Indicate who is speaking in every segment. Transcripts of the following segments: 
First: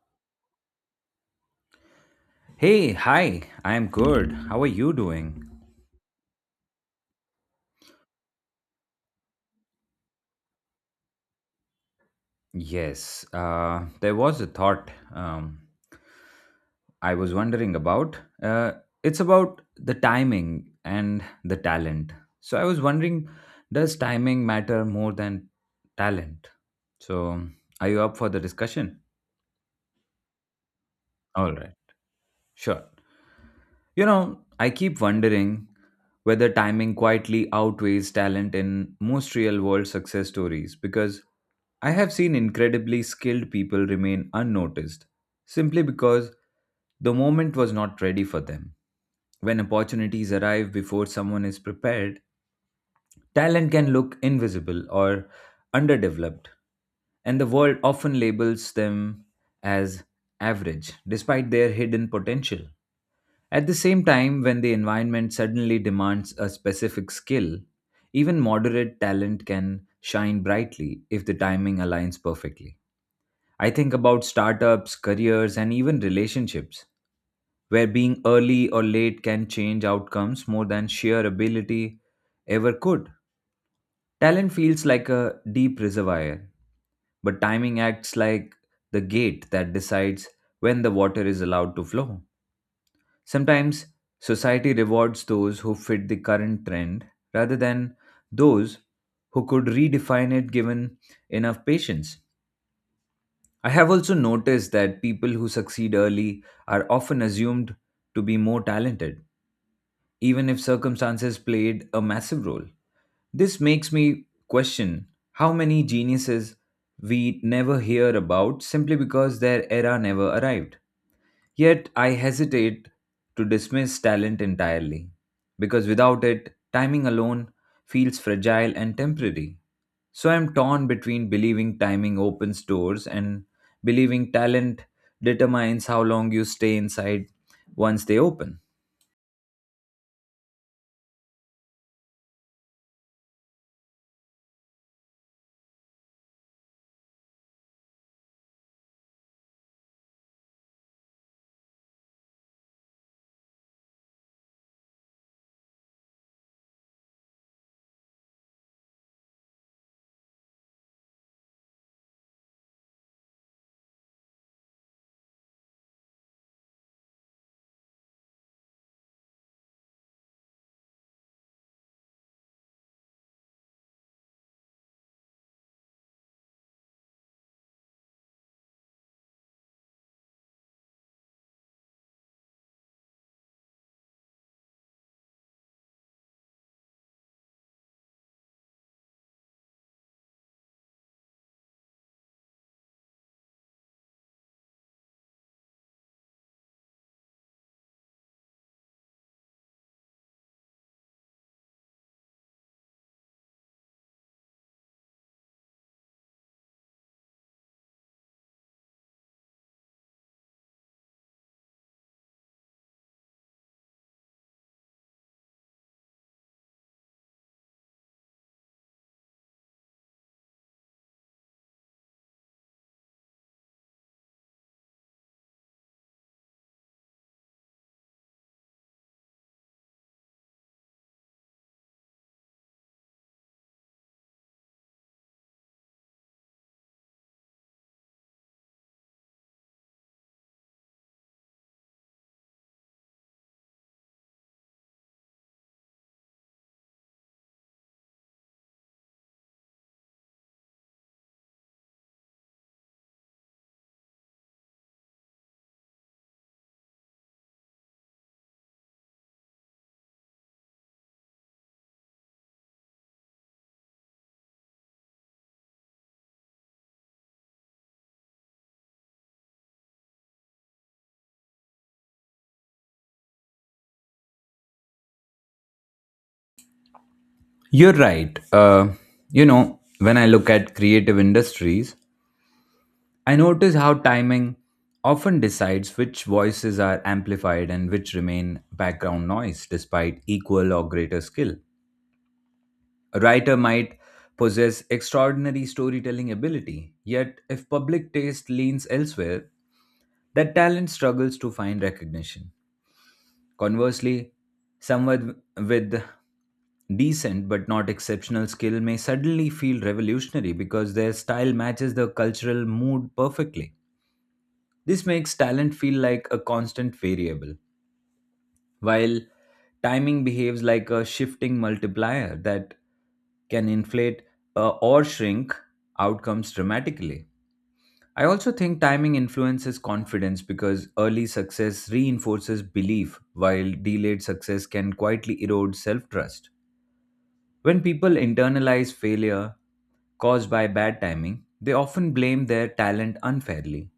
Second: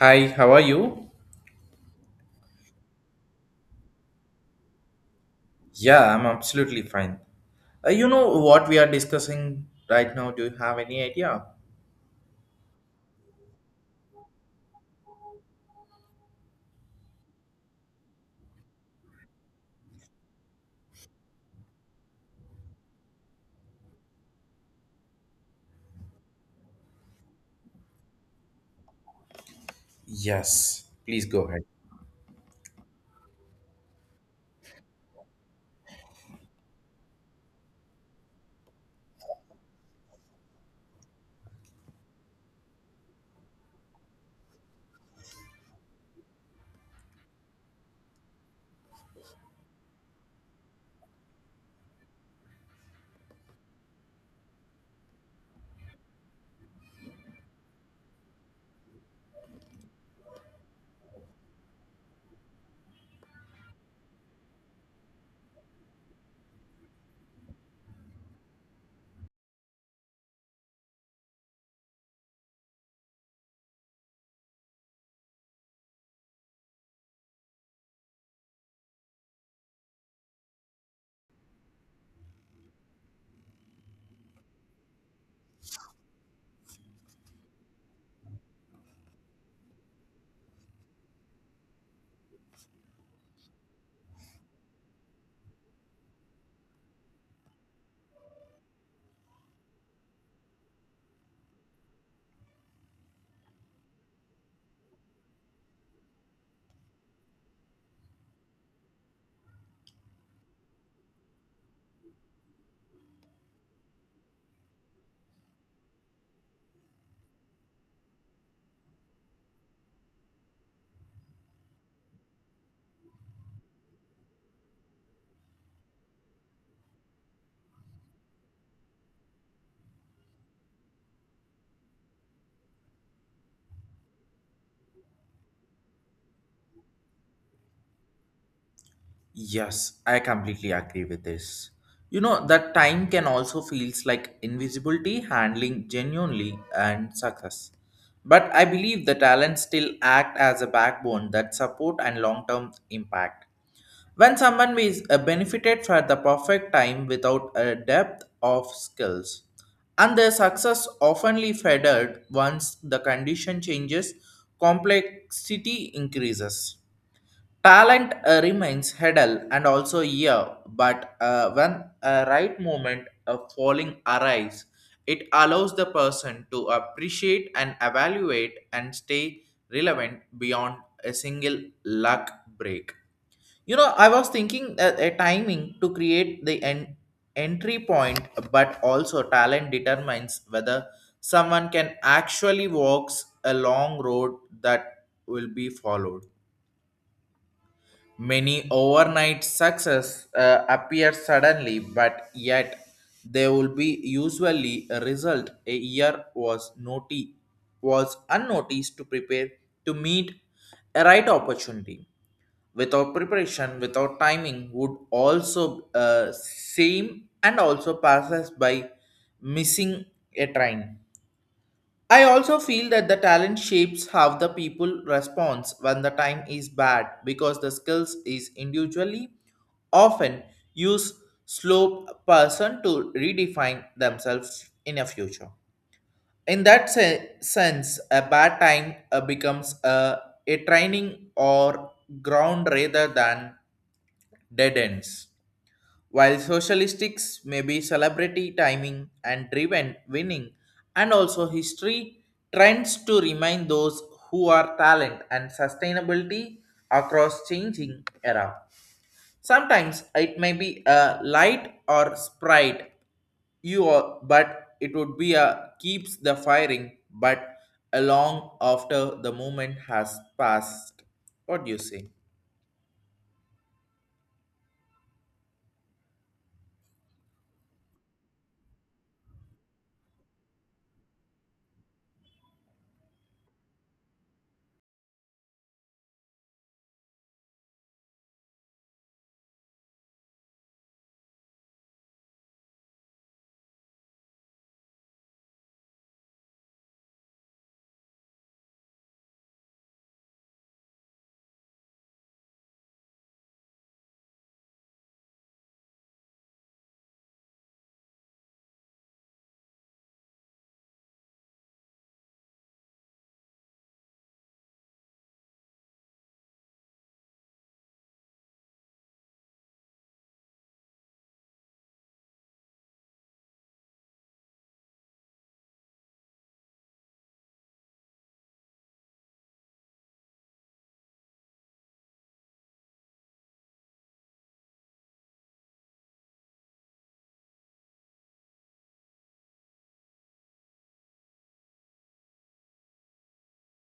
Speaker 1: Hi, how are you?
Speaker 2: Hey, hi, I'm good. How are you doing?
Speaker 1: Yeah, I'm absolutely fine. You know what we are discussing right now? Do you have any idea?
Speaker 2: Yes, there was a thought I was wondering about. It's about the timing and the talent. So I was wondering, does timing matter more than talent? So are you up for the discussion?
Speaker 1: Yes, please go
Speaker 2: All
Speaker 1: ahead.
Speaker 2: right, sure. You know, I keep wondering whether timing quietly outweighs talent in most real world success stories because I have seen incredibly skilled people remain unnoticed simply because the moment was not ready for them. When opportunities arrive before someone is prepared, talent can look invisible or underdeveloped, and the world often labels them as average despite their hidden potential. At the same time, when the environment suddenly demands a specific skill, even moderate talent can shine brightly if the timing aligns perfectly. I think about startups, careers, and even relationships, where being early or late can change outcomes more than sheer ability ever could. Talent feels like a deep reservoir, but timing acts like the gate that decides when the water is allowed to flow. Sometimes society rewards those who fit the current trend rather than those who could redefine it given enough patience. I have also noticed that people who succeed early are often assumed to be more talented, even if circumstances played a massive role. This makes me question how many geniuses we never hear about simply because their era never arrived. Yet I hesitate to dismiss talent entirely, because without it, timing alone feels fragile and temporary. So I'm torn between believing timing opens doors and believing talent determines how long you stay inside once they open.
Speaker 1: Yes, I completely agree with this. You know that time can also feels like invisibility handling genuinely and success. But I believe the talents still act as a backbone that support and long-term impact. When someone is benefited for the perfect time without a depth of skills, and their success oftenly faded once the condition changes, complexity increases. Talent remains hidden and also here, but when a right moment of falling arrives, it allows the person to appreciate and evaluate and stay relevant beyond a single luck break. You know, I was thinking that a timing to create the entry point, but also talent determines whether someone can actually walks a long road that will be followed. Many overnight success appear suddenly, but yet they will be usually a result a year was was unnoticed to prepare to meet a right opportunity without preparation, without timing, would also seem and also passes by missing a train. I also feel that the talent shapes how the people responds when the time is bad because the skills is individually often use slow person to redefine themselves in a future. In that sense, a bad time becomes a training or ground rather than dead ends. While socialistics may be celebrity timing and driven winning, and also history trends to remind those who are talent and sustainability across changing era. Sometimes it may be a light or sprite you are, but it would be a keeps the firing but along after the moment has passed. What do you say?
Speaker 2: You're right. You know, when I look at creative industries, I notice how timing often decides which voices are amplified and which remain background noise despite equal or greater skill. A writer might possess extraordinary storytelling ability, yet, if public taste leans elsewhere, that talent struggles to find recognition. Conversely, someone with decent but not exceptional skill may suddenly feel revolutionary because their style matches the cultural mood perfectly. This makes talent feel like a constant variable, while timing behaves like a shifting multiplier that can inflate or shrink outcomes dramatically. I also think timing influences confidence because early success reinforces belief, while delayed success can quietly erode self trust. When people internalize failure caused by bad timing, they often blame their talent unfairly.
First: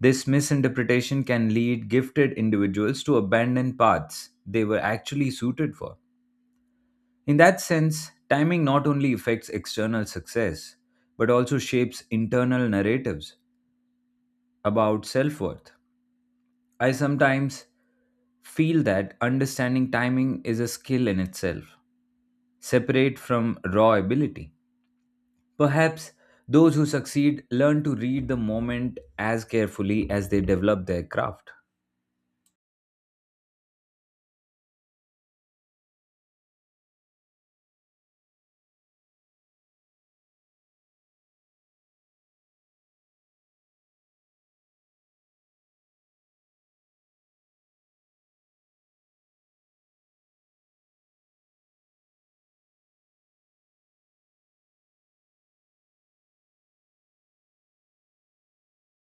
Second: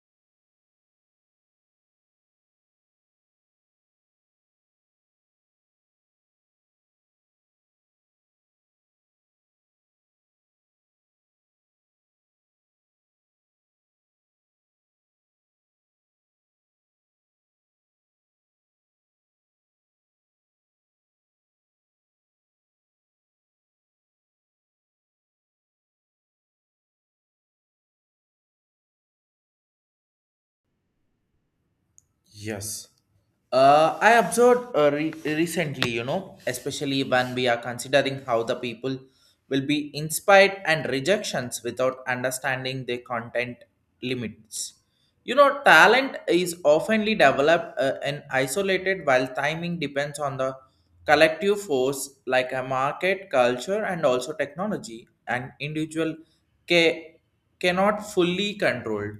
Speaker 2: This misinterpretation can lead gifted individuals to abandon paths they were actually suited for. In that sense, timing not only affects external success, but also shapes internal narratives about self worth. I sometimes feel that understanding timing is a skill in itself, separate from raw ability. Perhaps those who succeed learn to read the moment as carefully as they develop their craft.
Speaker 1: Yes. I observed recently, you know, especially when we are considering how the people will be inspired and rejections without understanding their content limits. You know, talent is oftenly developed and isolated, while timing depends on the collective force like a market, culture, and also technology, and individual ca- cannot fully control.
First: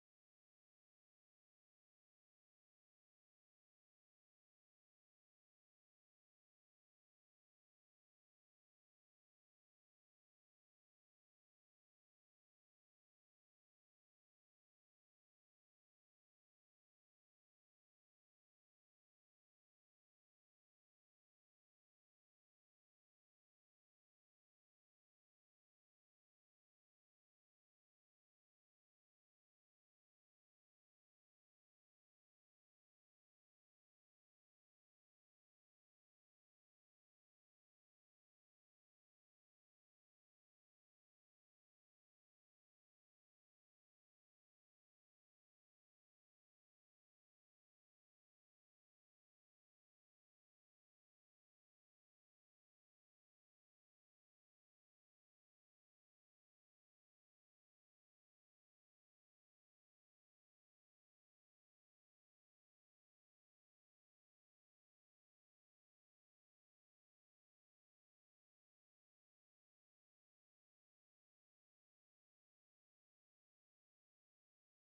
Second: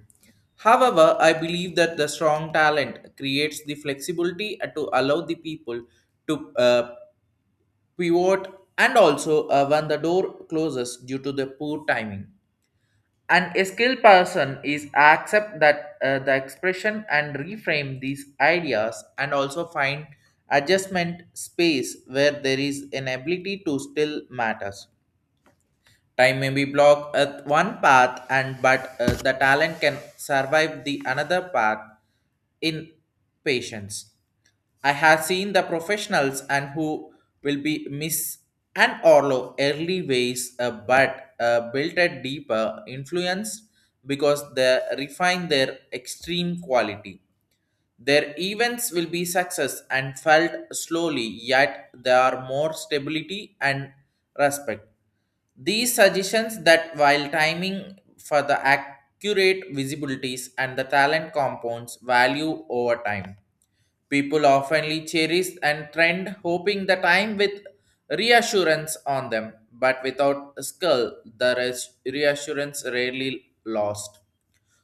Speaker 1: However, I believe that the strong talent creates the flexibility to allow the people to pivot and also when the door closes due to the poor timing an a skilled person is accept that the expression and reframe these ideas and also find adjustment space where there is an ability to still matters. Time may be blocked at one path, and but the talent can survive the another path in patience. I have seen the professionals and who will be Miss and Orlo early ways, but built a deeper influence because they refine their extreme quality. Their events will be success and felt slowly, yet there are more stability and respect. These suggestions that while timing for the accurate visibilities and the talent compounds value over time. People oftenly cherish and trend hoping the time with reassurance on them, but without a skill, the reassurance rarely lost.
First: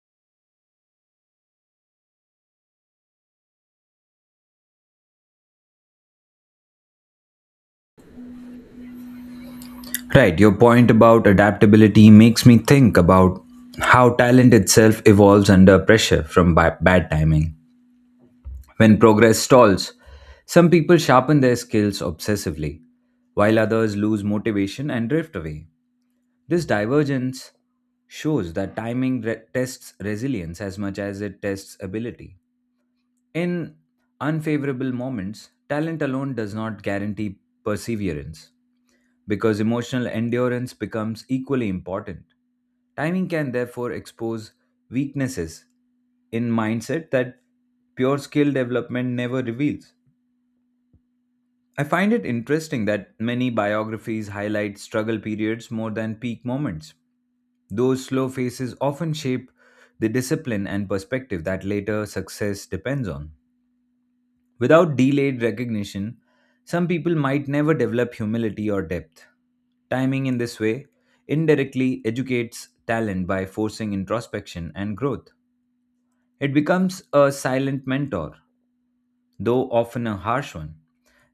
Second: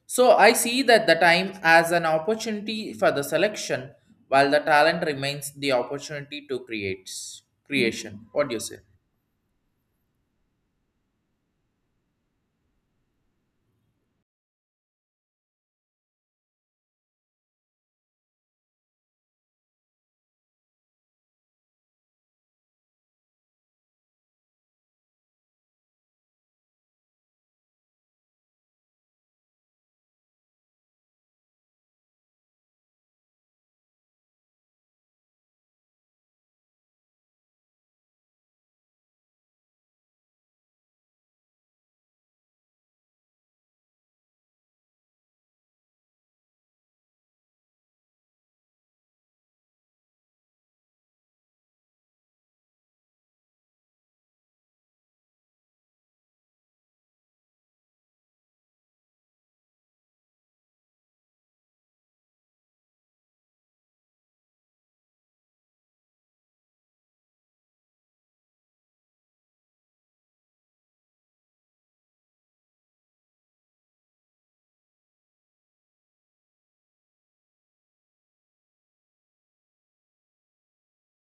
Speaker 1: So I see that the time as an opportunity for the selection, while the talent remains the opportunity to create creation. What do you say?
Speaker 2: Right, your point about adaptability makes me think about how talent itself evolves under pressure from bad timing. When progress stalls, some people sharpen their skills obsessively, while others lose motivation and drift away. This divergence shows that timing tests resilience as much as it tests ability. In unfavorable moments, talent alone does not guarantee perseverance because emotional endurance becomes equally important. Timing can therefore expose weaknesses in mindset that pure skill development never reveals. I find it interesting that many biographies highlight struggle periods more than peak moments. Those slow phases often shape the discipline and perspective that later success depends on. Without delayed recognition, some people might never develop humility or depth. Timing in this way indirectly educates talent by forcing introspection and growth. It becomes a silent mentor, though often a harsh one.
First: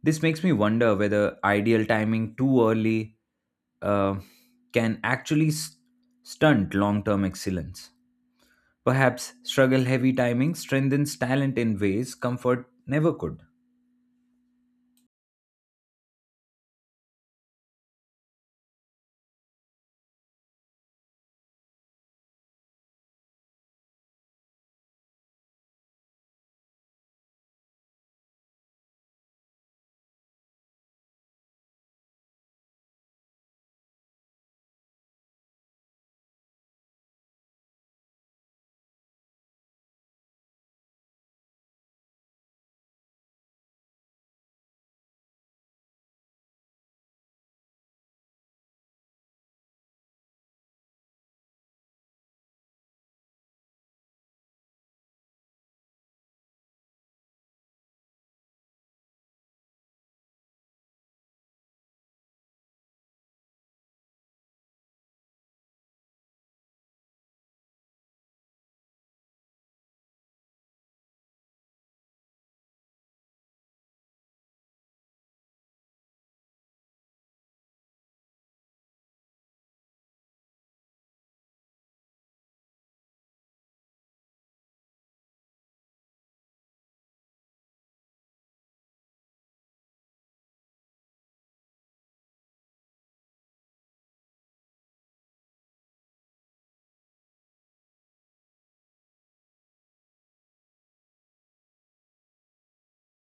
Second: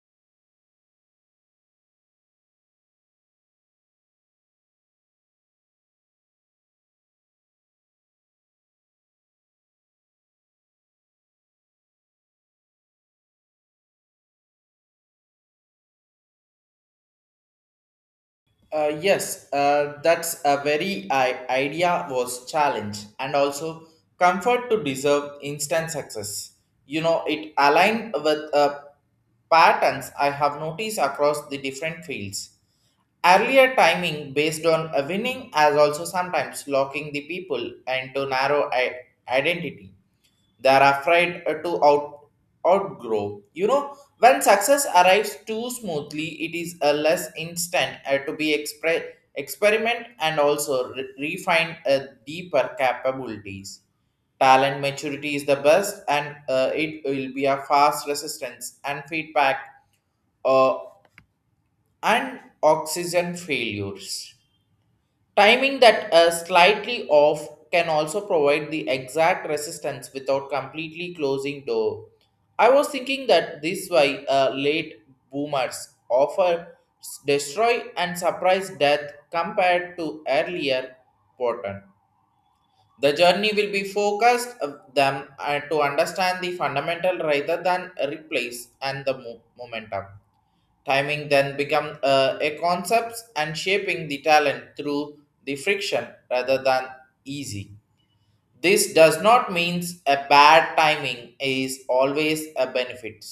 Speaker 2: This makes me wonder whether ideal timing too early uh, can actually stunt long term excellence. Perhaps struggle heavy timing strengthens talent in ways comfort never could.
Speaker 1: Yes, that's a very idea was challenge and also comfort to deserve instant success. You know, it aligned with patterns I have noticed across the different fields. Earlier timing based on a winning as also sometimes locking the people into narrow identity they are afraid to out outgrow, you know, when success arrives too smoothly it is a less instant to be experiment and also refine deeper capabilities. Talent maturity is the best and it will be a fast resistance and feedback uh, and oxygen failures. Timing that slightly off can also provide the exact resistance without completely closing door. I was thinking that this way late boomers offer destroy and surprise death compared to earlier pattern. The journey will be focused of them to understand the fundamental rather than replace and the momentum. Timing then become a concept and shaping the talent through the friction rather than easy. This does not mean a bad timing is always a benefit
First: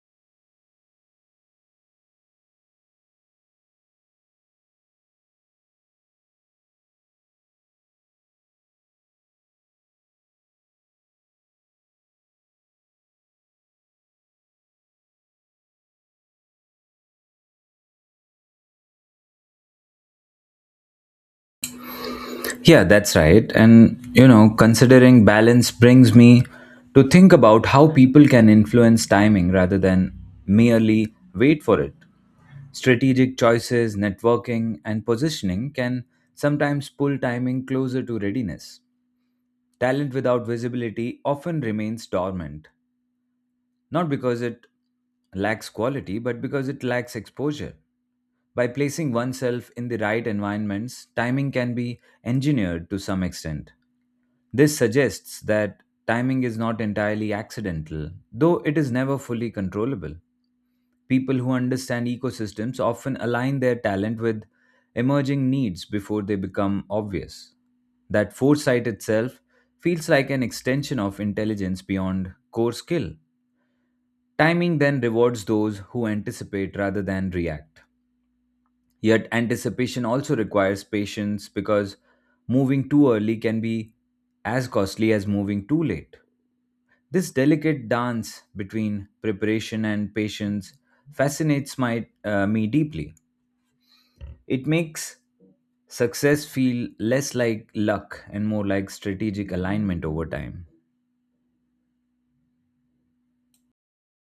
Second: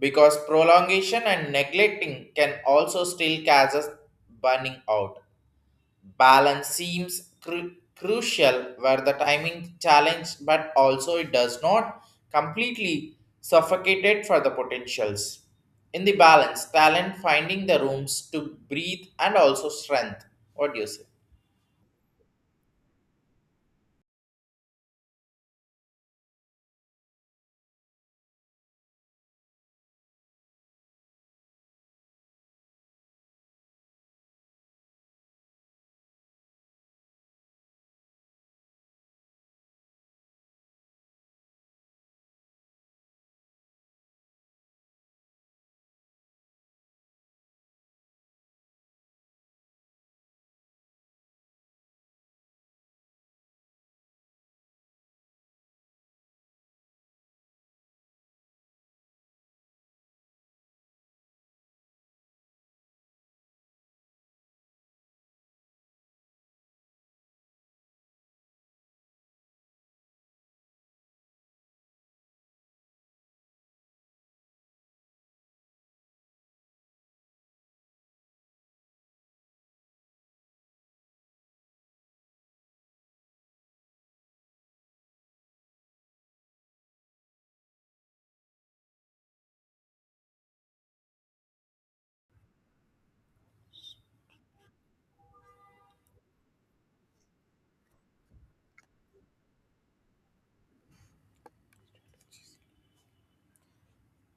Speaker 1: because prolongation and neglecting can also still cause us burning out. Balance seems crucial where the timing challenge, but also it does not completely suffocate it for the potentials. In the balance, talent finding the rooms to breathe and also strength. What do you say?
Speaker 2: Yeah, that's right. And, you know, considering balance brings me to think about how people can influence timing rather than merely wait for it. Strategic choices, networking, and positioning can sometimes pull timing closer to readiness. Talent without visibility often remains dormant, not because it lacks quality, but because it lacks exposure. By placing oneself in the right environments, timing can be engineered to some extent. This suggests that timing is not entirely accidental, though it is never fully controllable. People who understand ecosystems often align their talent with emerging needs before they become obvious. That foresight itself feels like an extension of intelligence beyond core skill. Timing then rewards those who anticipate rather than react. Yet, anticipation also requires patience because moving too early can be as costly as moving too late. This delicate dance between preparation and patience fascinates me deeply. It makes success feel less like luck and more like strategic alignment over time.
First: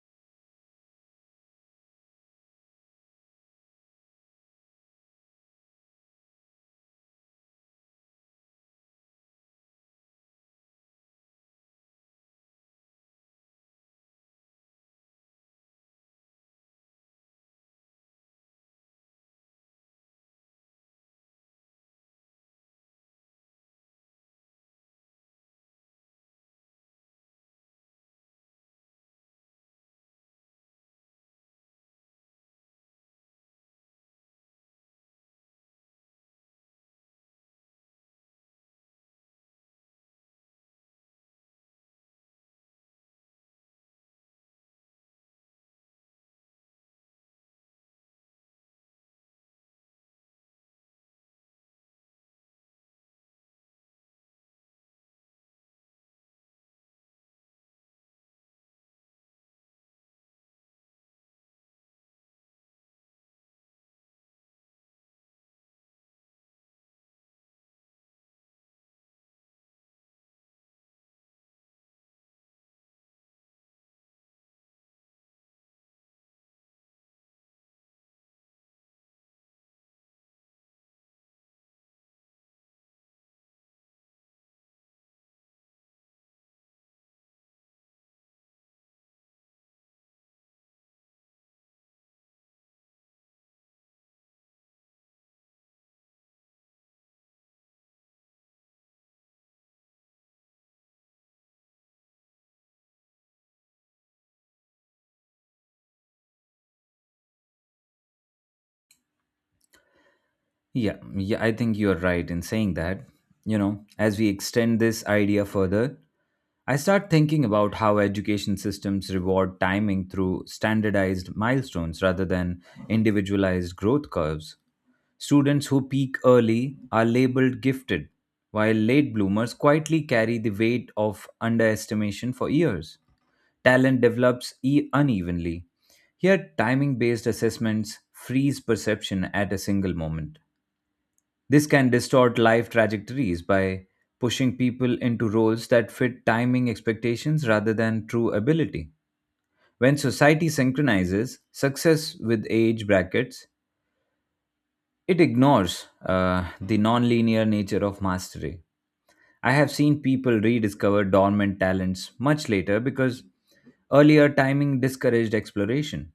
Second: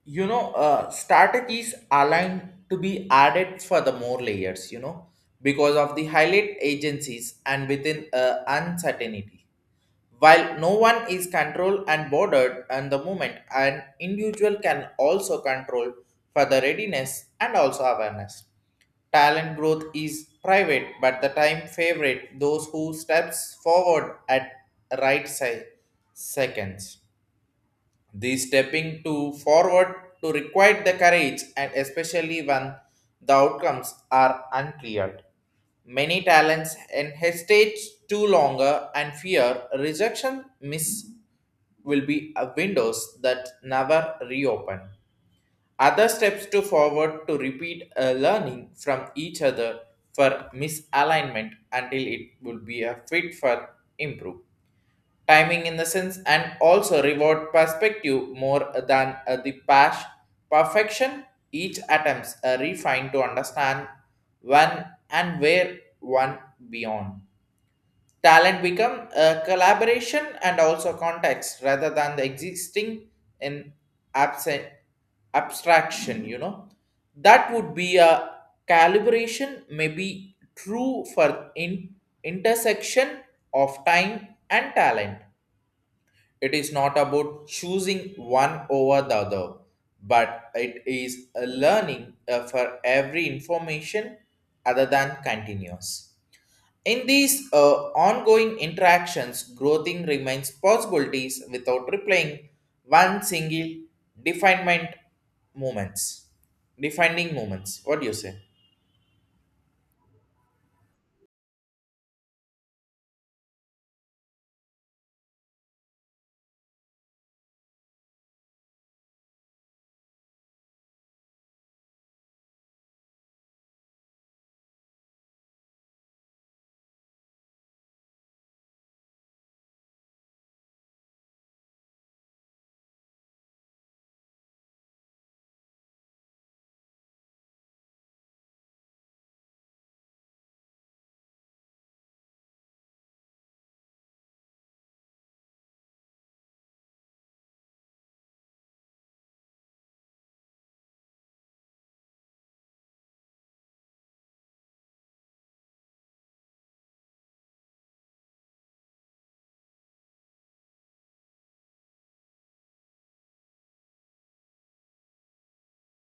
Speaker 1: You know, strategies aligned to be added for the more layers, you know, because of the highlight agencies and within uncertainty. While no one is controlled and bordered and the moment, an individual can also control for the readiness and also awareness. Talent growth is private, but the time favorite those who steps forward at right seconds. The stepping to forward to require the courage and especially when the outcomes are unclear. Many talents and hesitate too longer and fear rejection miss will be a windows that never reopen. Other steps to forward to repeat a learning from each other for misalignment until it will be a fit for improve timing in the sense and also reward perspective more than the past perfection. Each attempts a refine to understand when and where one beyond talent become a collaboration and also context rather than the existing in absent abstraction, you know, that would be a calibration may be true for in intersection of time and talent. It is not about choosing one over the other, but it is a learning for every information other than continuous. In these ongoing interactions, growing remains possibilities without replaying one single definement moments. Defining moments. What do you say?
Speaker 2: Yeah, yeah, I think you're right in saying that. You know, as we extend this idea further, I start thinking about how education systems reward timing through standardized milestones rather than individualized growth curves. Students who peak early are labeled gifted, while late bloomers quietly carry the weight of underestimation for years. Talent develops unevenly. Here, timing based assessments freeze perception at a single moment. This can distort life trajectories by pushing people into roles that fit timing expectations rather than true ability. When society synchronizes success with age brackets, it ignores the non-linear nature of mastery. I have seen people rediscover dormant talents much later because earlier timing discouraged exploration.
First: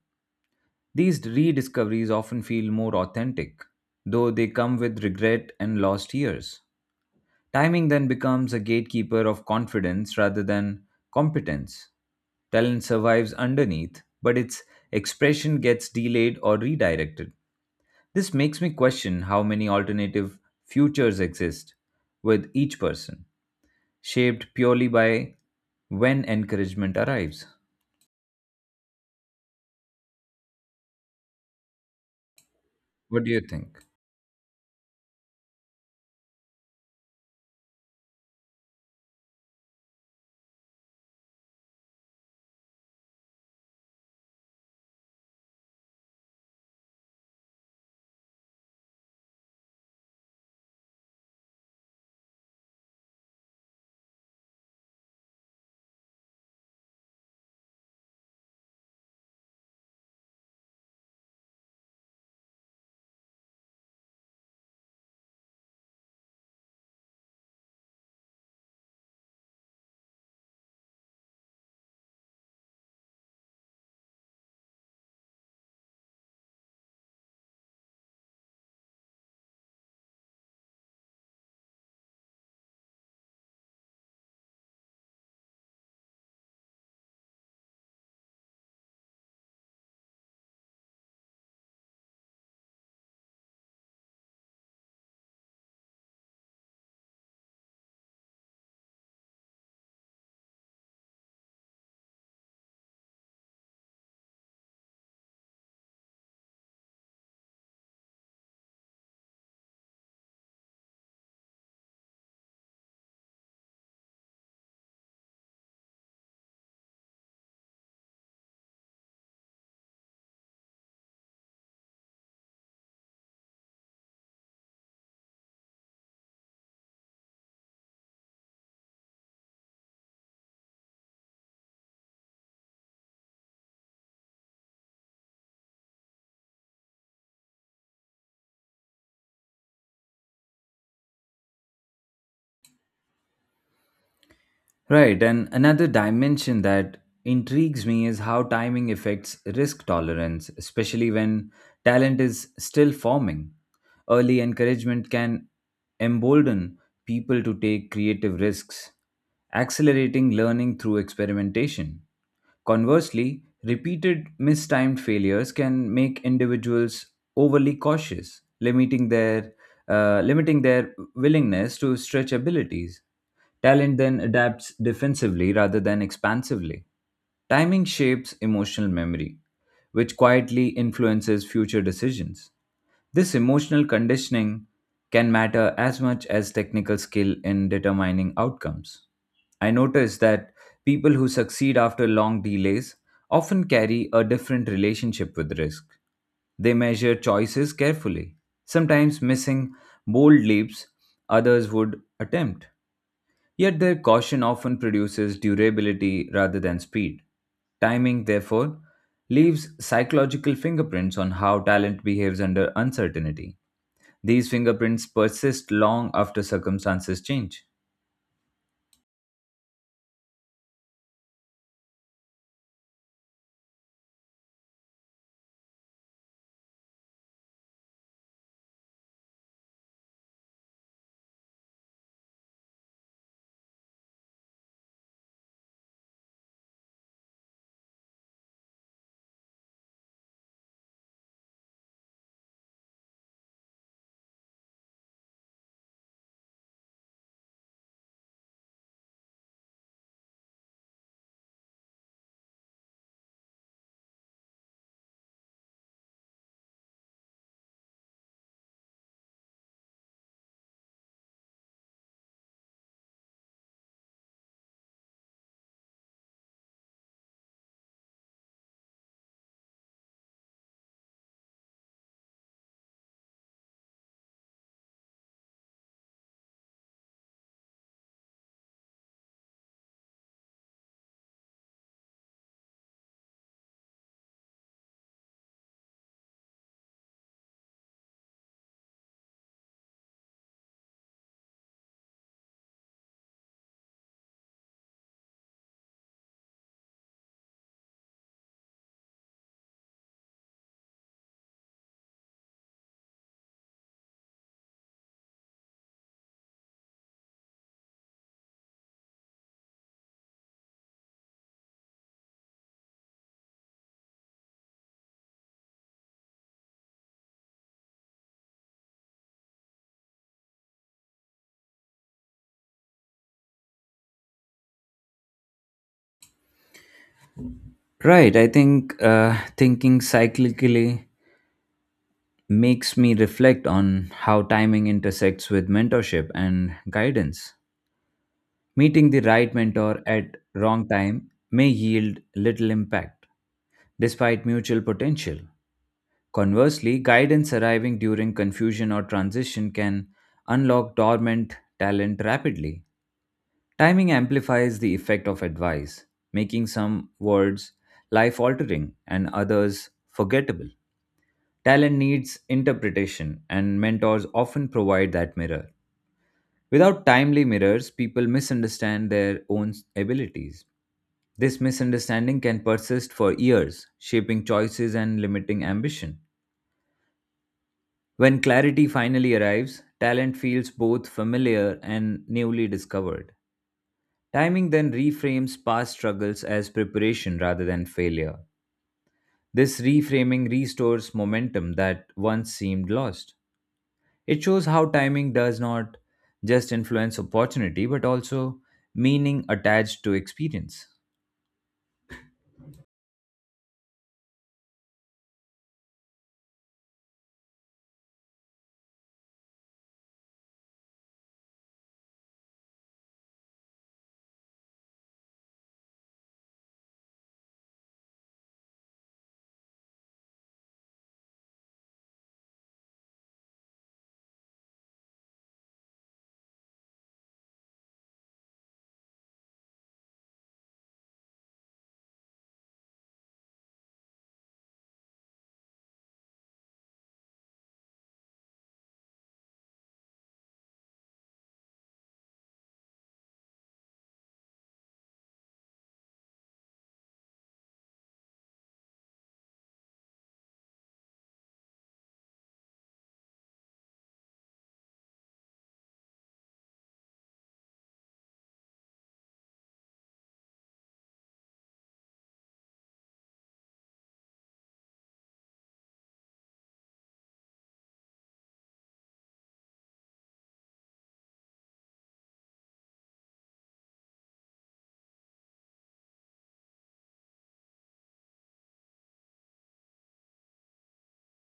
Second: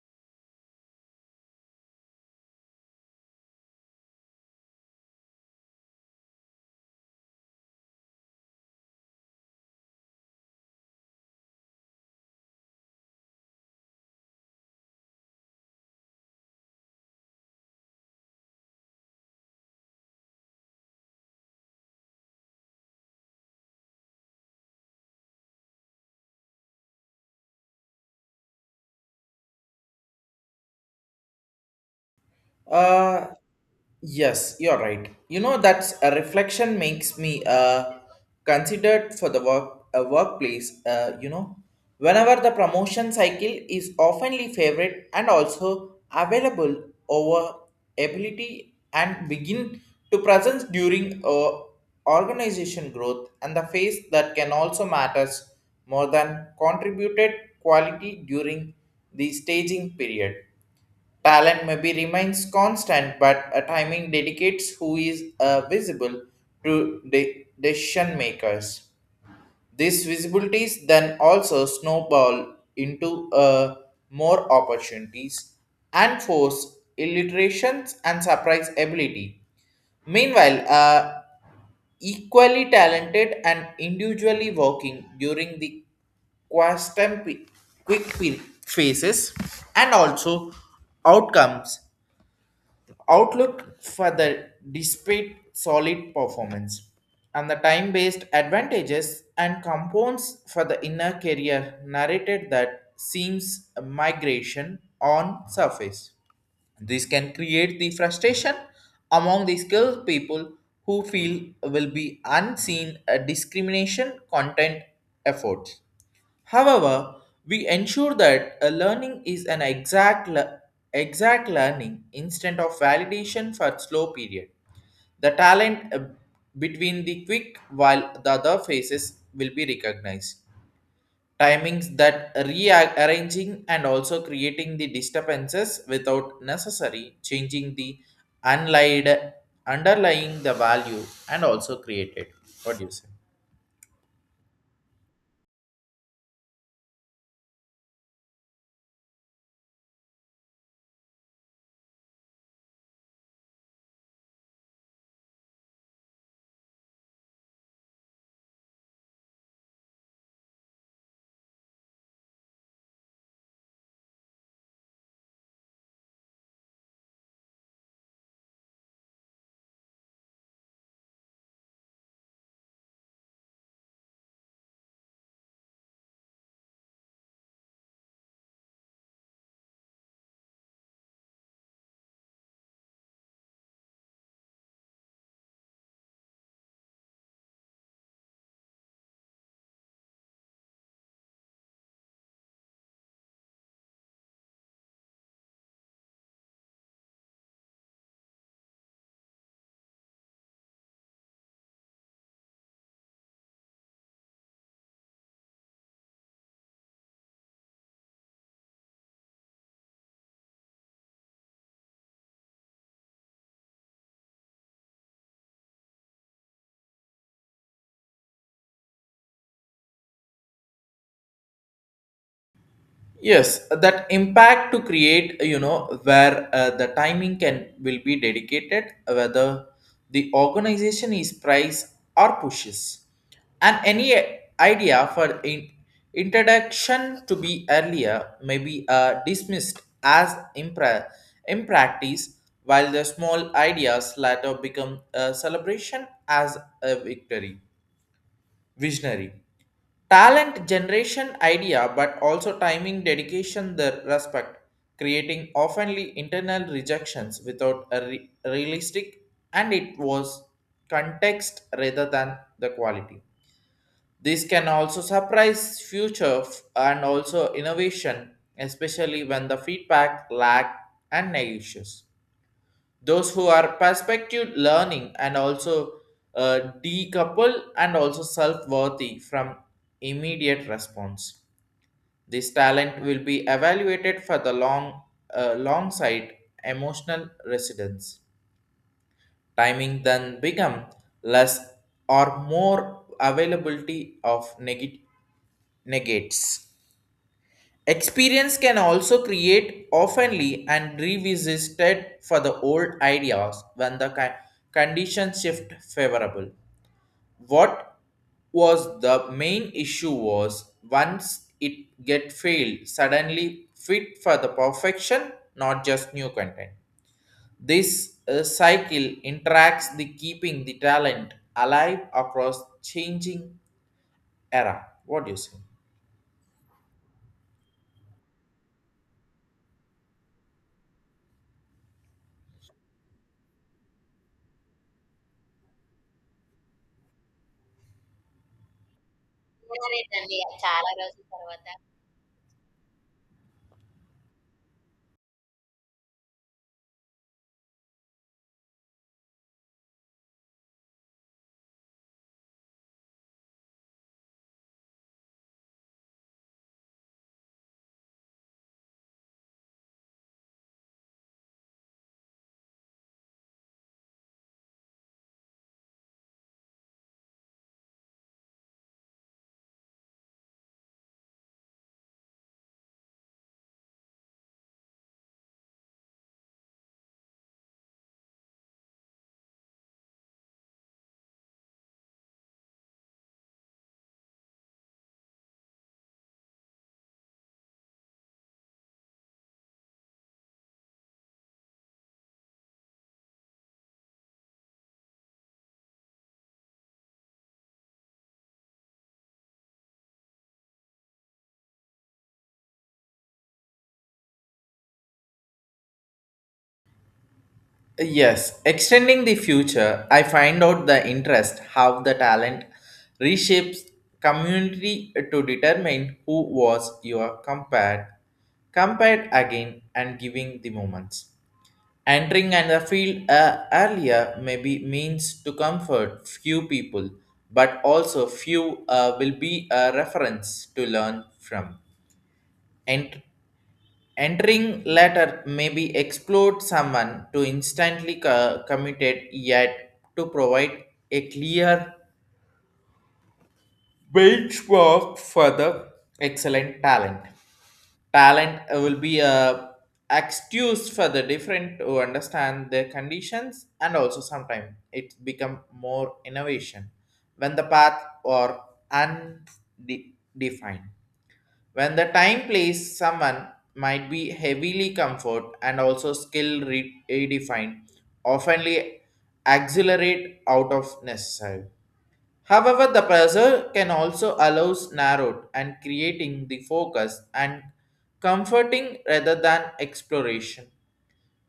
Speaker 2: These rediscoveries often feel more authentic, though they come with regret and lost years. Timing then becomes a gatekeeper of confidence rather than competence. Talent survives underneath, but its expression gets delayed or redirected. This makes me question how many alternative futures exist with each person, shaped purely by when encouragement arrives. What
Speaker 1: Uh,
Speaker 2: do you think?
Speaker 1: Yes, you're right. You know that's a reflection makes me considered for the work a workplace. You know, whenever the promotion cycle is oftenly favored and also available over ability and begin to presence during organization growth and the phase that can also matters more than contributed quality during the staging period. Talent maybe remains constant, but a timing dedicates who is visible to decision makers. These visibilities then also snowball into more opportunities and force illiterations and surprise ability. Meanwhile, equally talented and individually working during the quantum quick pin phases and also outcomes outlook for the despite solid performance and the time-based advantages and compounds for the inner career narrated that seems a migration on surface. This can create the frustration among the skilled people who feel will be unseen a discrimination content efforts. However, we ensure that a learning is an exact, exact learning instead of validation for slow period. The talent between the quick while the other phases will be recognized. Timings that rearranging and also creating the disturbances without necessary changing the unlied, underlying the value and also created. What do you say?
Speaker 2: Right, and another dimension that intrigues me is how timing affects risk tolerance, especially when talent is still forming. Early encouragement can embolden people to take creative risks, accelerating learning through experimentation. Conversely, repeated mistimed failures can make individuals overly cautious, limiting their willingness to stretch abilities. Talent then adapts defensively rather than expansively. Timing shapes emotional memory, which quietly influences future decisions. This emotional conditioning can matter as much as technical skill in determining outcomes. I noticed that people who succeed after long delays often carry a different relationship with risk. They measure choices carefully, sometimes missing bold leaps others would attempt. Yet their caution often produces durability rather than speed. Timing, therefore, leaves psychological fingerprints on how talent behaves under uncertainty. These fingerprints persist long after circumstances change.
Speaker 1: Yes, that impact to create, you know, where the timing can will be dedicated whether the organization is price or pushes and any idea for introduction to be earlier may be dismissed as impractice while the small ideas later become a celebration as a victory visionary. Talent generation idea, but also timing, dedication, the respect, creating oftenly internal rejections without a realistic, and it was context rather than the quality. This can also surprise future and also innovation, especially when the feedback lack and negations those who are perspective learning and also decouple and also self-worthy from immediate response. This talent will be evaluated for the long long side emotional residence. Timing then become less or more availability of negates. Experience can also create oftenly and revisited for the old ideas when the conditions shift favorable. What was the main issue was once it get failed suddenly fit for the perfection, not just new content. This cycle interacts the keeping the talent alive across changing era. What do you say?
Speaker 2: Right, I think thinking cyclically makes me reflect on how timing intersects with mentorship and guidance. Meeting the right mentor at wrong time may yield little impact despite mutual potential. Conversely, guidance arriving during confusion or transition can unlock dormant talent rapidly. Timing amplifies the effect of advice, making some words life altering and others forgettable. Talent needs interpretation, and mentors often provide that mirror. Without timely mirrors, people misunderstand their own abilities. This misunderstanding can persist for years, shaping choices and limiting ambition. When clarity finally arrives, talent feels both familiar and newly discovered. Timing then reframes past struggles as preparation rather than failure. This reframing restores momentum that once seemed lost. It shows how timing does not just influence opportunity, but also meaning attached to experience.
Speaker 1: Yes, extending the future, I find out the interest how the talent reshapes community to determine who was your compared again and giving the moments. Entering and the field earlier maybe means to comfort few people, but also few will be a reference to learn from. Entering letter be explode someone to instantly committed yet to provide a clear benchmark for the excellent talent. Talent will be excused for the different to understand their conditions and also sometimes it become more innovation when the path are undefined. When the time plays, someone might be heavily comfort and also skill redefined, oftenly accelerate out of necessary. However, the pressure can also allows narrowed and creating the focus and comforting rather than exploration.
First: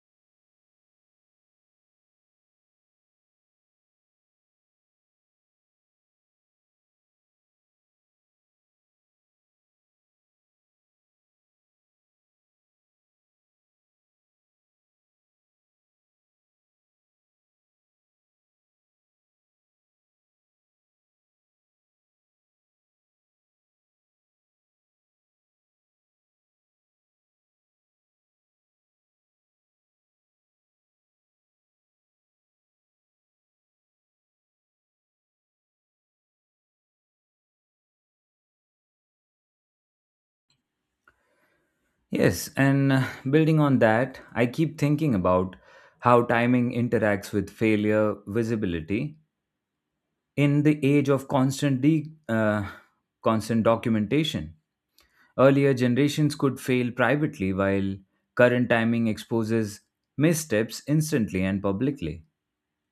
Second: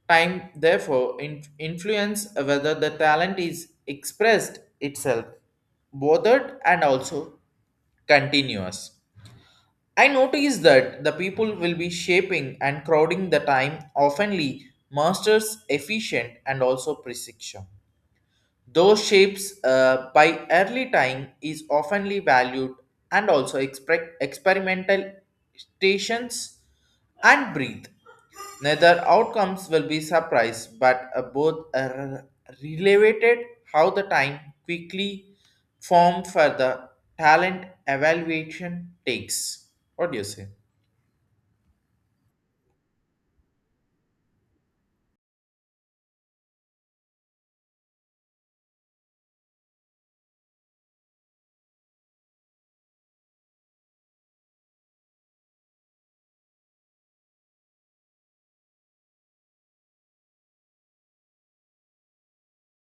Speaker 1: Time, therefore, influence whether the talent is expressed itself, bothered and also continuous. I noticed that the people will be shaping and crowding the time, oftenly masters efficient and also precision. Those shapes by early time is oftenly valued and also experimental stations and breathe. Neither outcomes will be surprised, but both are related how the time quickly form for the talent evaluation takes. What do you say?
Speaker 2: Yes, and building on that, I keep thinking about how timing interacts with failure visibility in the age of constant documentation. Earlier generations could fail privately, while current timing exposes missteps instantly and publicly.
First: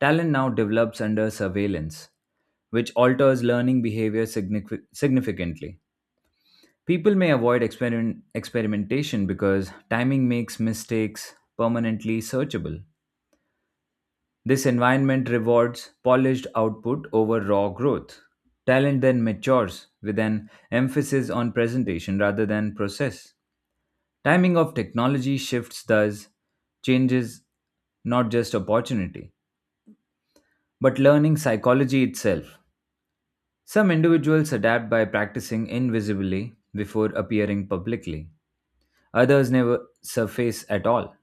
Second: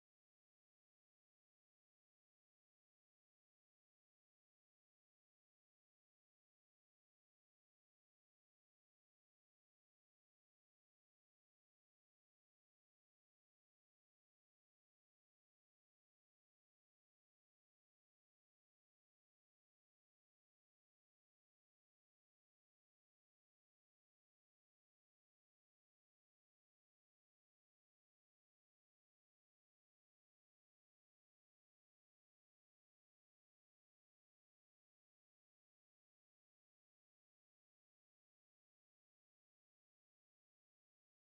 Speaker 2: Talent now develops under surveillance, which alters learning behavior significantly. People may avoid experimentation because timing makes mistakes permanently searchable. This environment rewards polished output over raw growth. Talent then matures with an emphasis on presentation rather than process. Timing of technology shifts thus changes not just opportunity, but learning psychology itself. Some individuals adapt by practicing invisibly before appearing publicly. Others never surface at all,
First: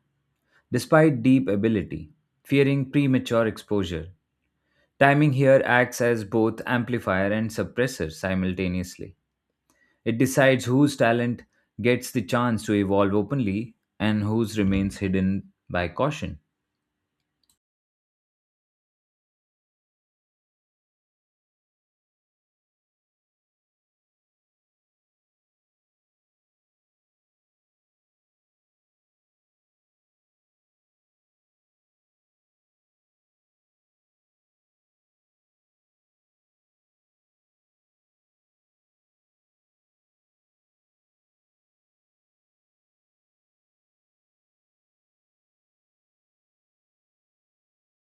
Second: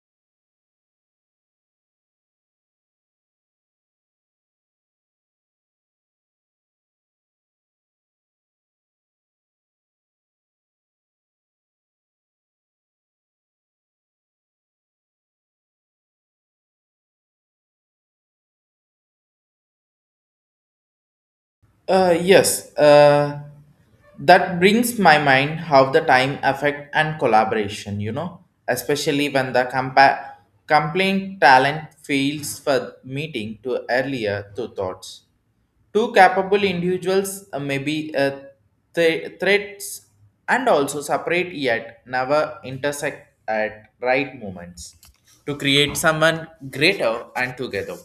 Speaker 2: despite deep ability, fearing premature exposure. Timing here acts as both amplifier and suppressor simultaneously. It decides whose talent gets the chance to evolve openly and whose remains hidden by caution.
Speaker 1: Yes. That brings my mind how the time affect and collaboration, you know, especially when the complaint talent fails for meeting to earlier to thoughts. Two capable individuals may be threats and also separate yet never intersect at right moments to create someone greater and together.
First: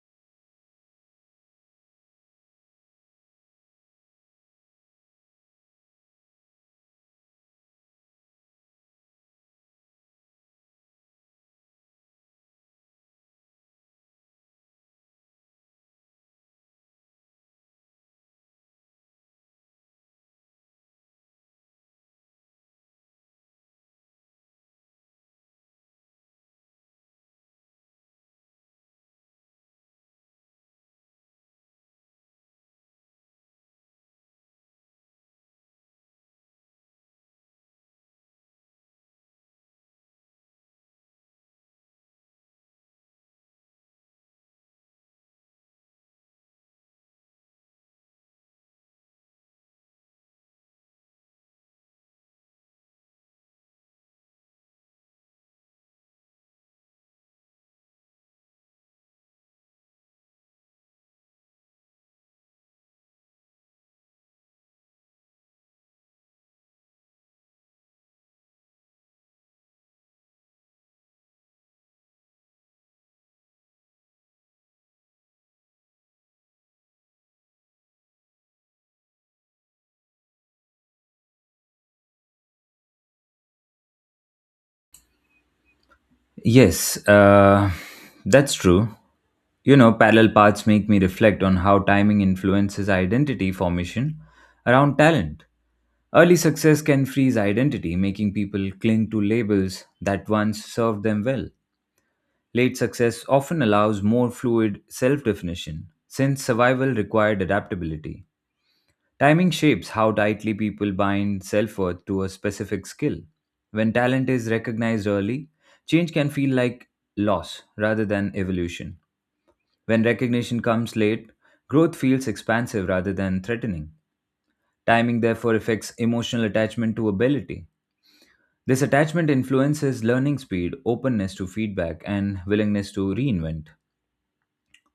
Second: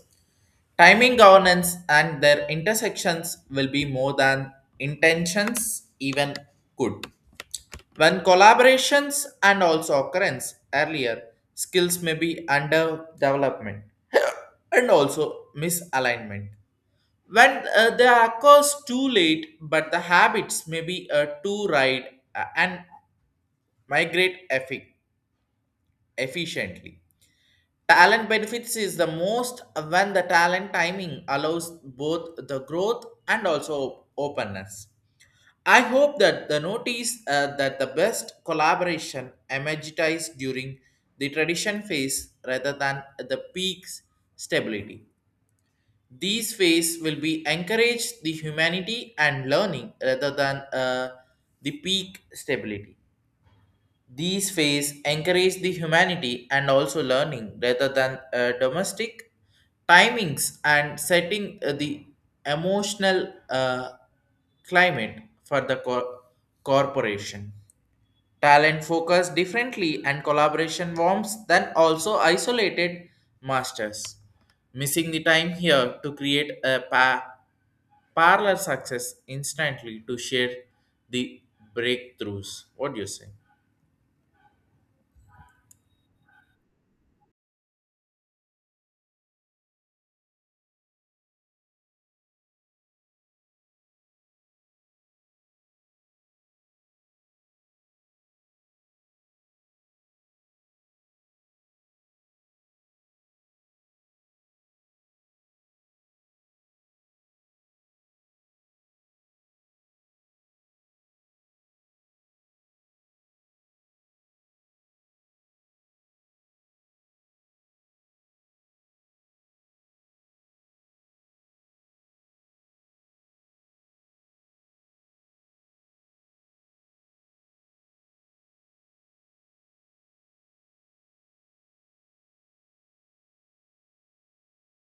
Speaker 1: Timing governance and their intersections will be more than intentions even could. When collaborations and also occurrence earlier, skills may be under development and also misalignment when the occurs too late, but the habits may be too right and migrate efficiently. Talent benefits is the most when the talent timing allows both the growth and also openness. I hope that the notice that the best collaboration emerged during the tradition phase rather than the peak's stability. These ways will be encourage the humanity and learning rather than the peak stability. These ways encourage the humanity and also learning rather than domestic timings and setting the emotional climate for the corporation. Talent focus differently and collaboration warms than also isolated masters. Missing the time here to create a parallel success instantly to share the breakthroughs. What do you say?
Speaker 2: Yes, that's true. You know, parallel paths make me reflect on how timing influences identity formation around talent. Early success can freeze identity, making people cling to labels that once served them well. Late success often allows more fluid self definition, since survival required adaptability. Timing shapes how tightly people bind self worth to a specific skill. When talent is recognized early, change can feel like loss rather than evolution. When recognition comes late, growth feels expansive rather than threatening. Timing therefore affects emotional attachment to ability. This attachment influences learning speed, openness to feedback, and willingness to reinvent.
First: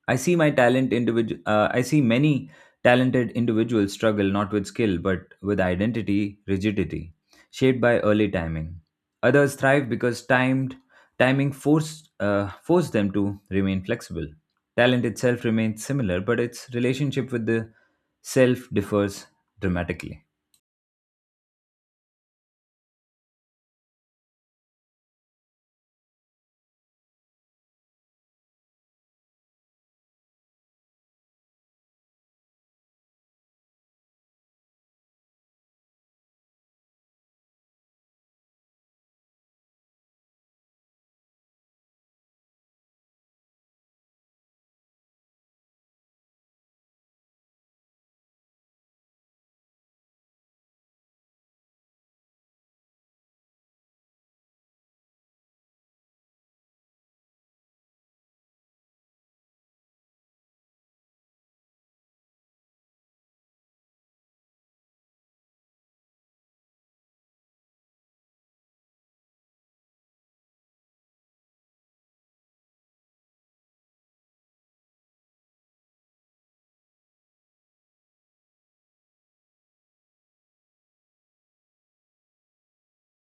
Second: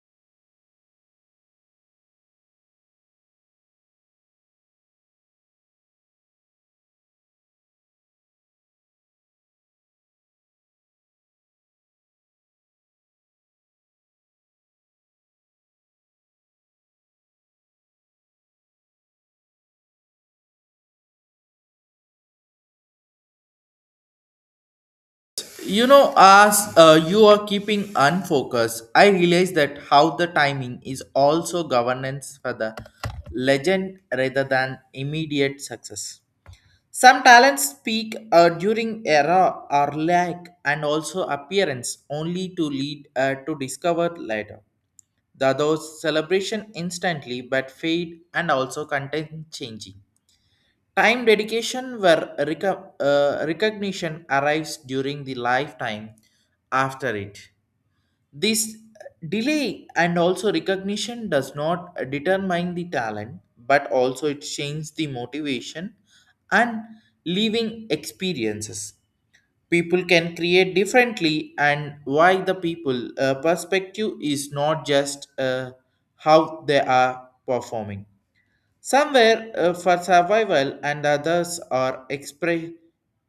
Speaker 2: I see my talent individual. I see many talented individuals struggle not with skill but with identity rigidity, shaped by early timing. Others thrive because timed timing forced them to remain flexible. Talent itself remains similar, but its relationship with the self differs dramatically.
Speaker 1: You know, as you are keeping unfocused, I realize that how the timing is also governance for the legend rather than immediate success. Some talents peak during era or lack and also appearance only to lead to discover later. The others celebration instantly but fade and also content changing. Time dedication where recognition arrives during the lifetime after it. This delay and also recognition does not determine the talent, but also it changes the motivation and living experiences. People can create differently, and why the people perspective is not just how they are performing. Somewhere for survival, and others are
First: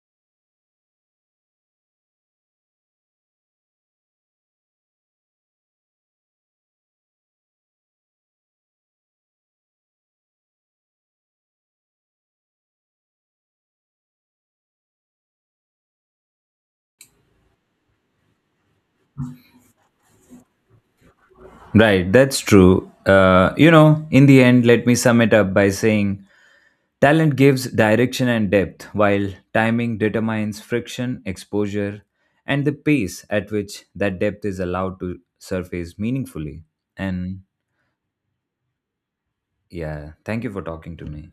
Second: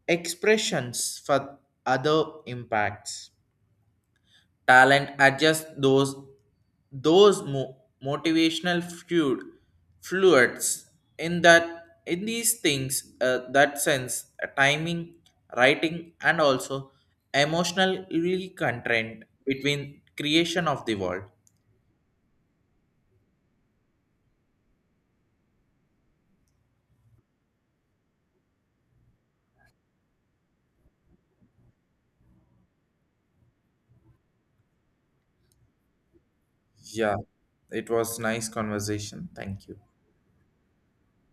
Speaker 1: expressions for other impacts. Talent adjust those motivational fluids in that in these things that sense, timing writing and also emotionally content between creation of the world.
Speaker 2: Right, that's true. You know, in the end, let me sum it up by saying talent gives direction and depth, while timing determines friction, exposure, and the pace at which that depth is allowed to surface meaningfully.
Speaker 1: Yeah,
Speaker 2: And
Speaker 1: it was nice conversation, thank you.
Speaker 2: yeah, thank you for talking to me.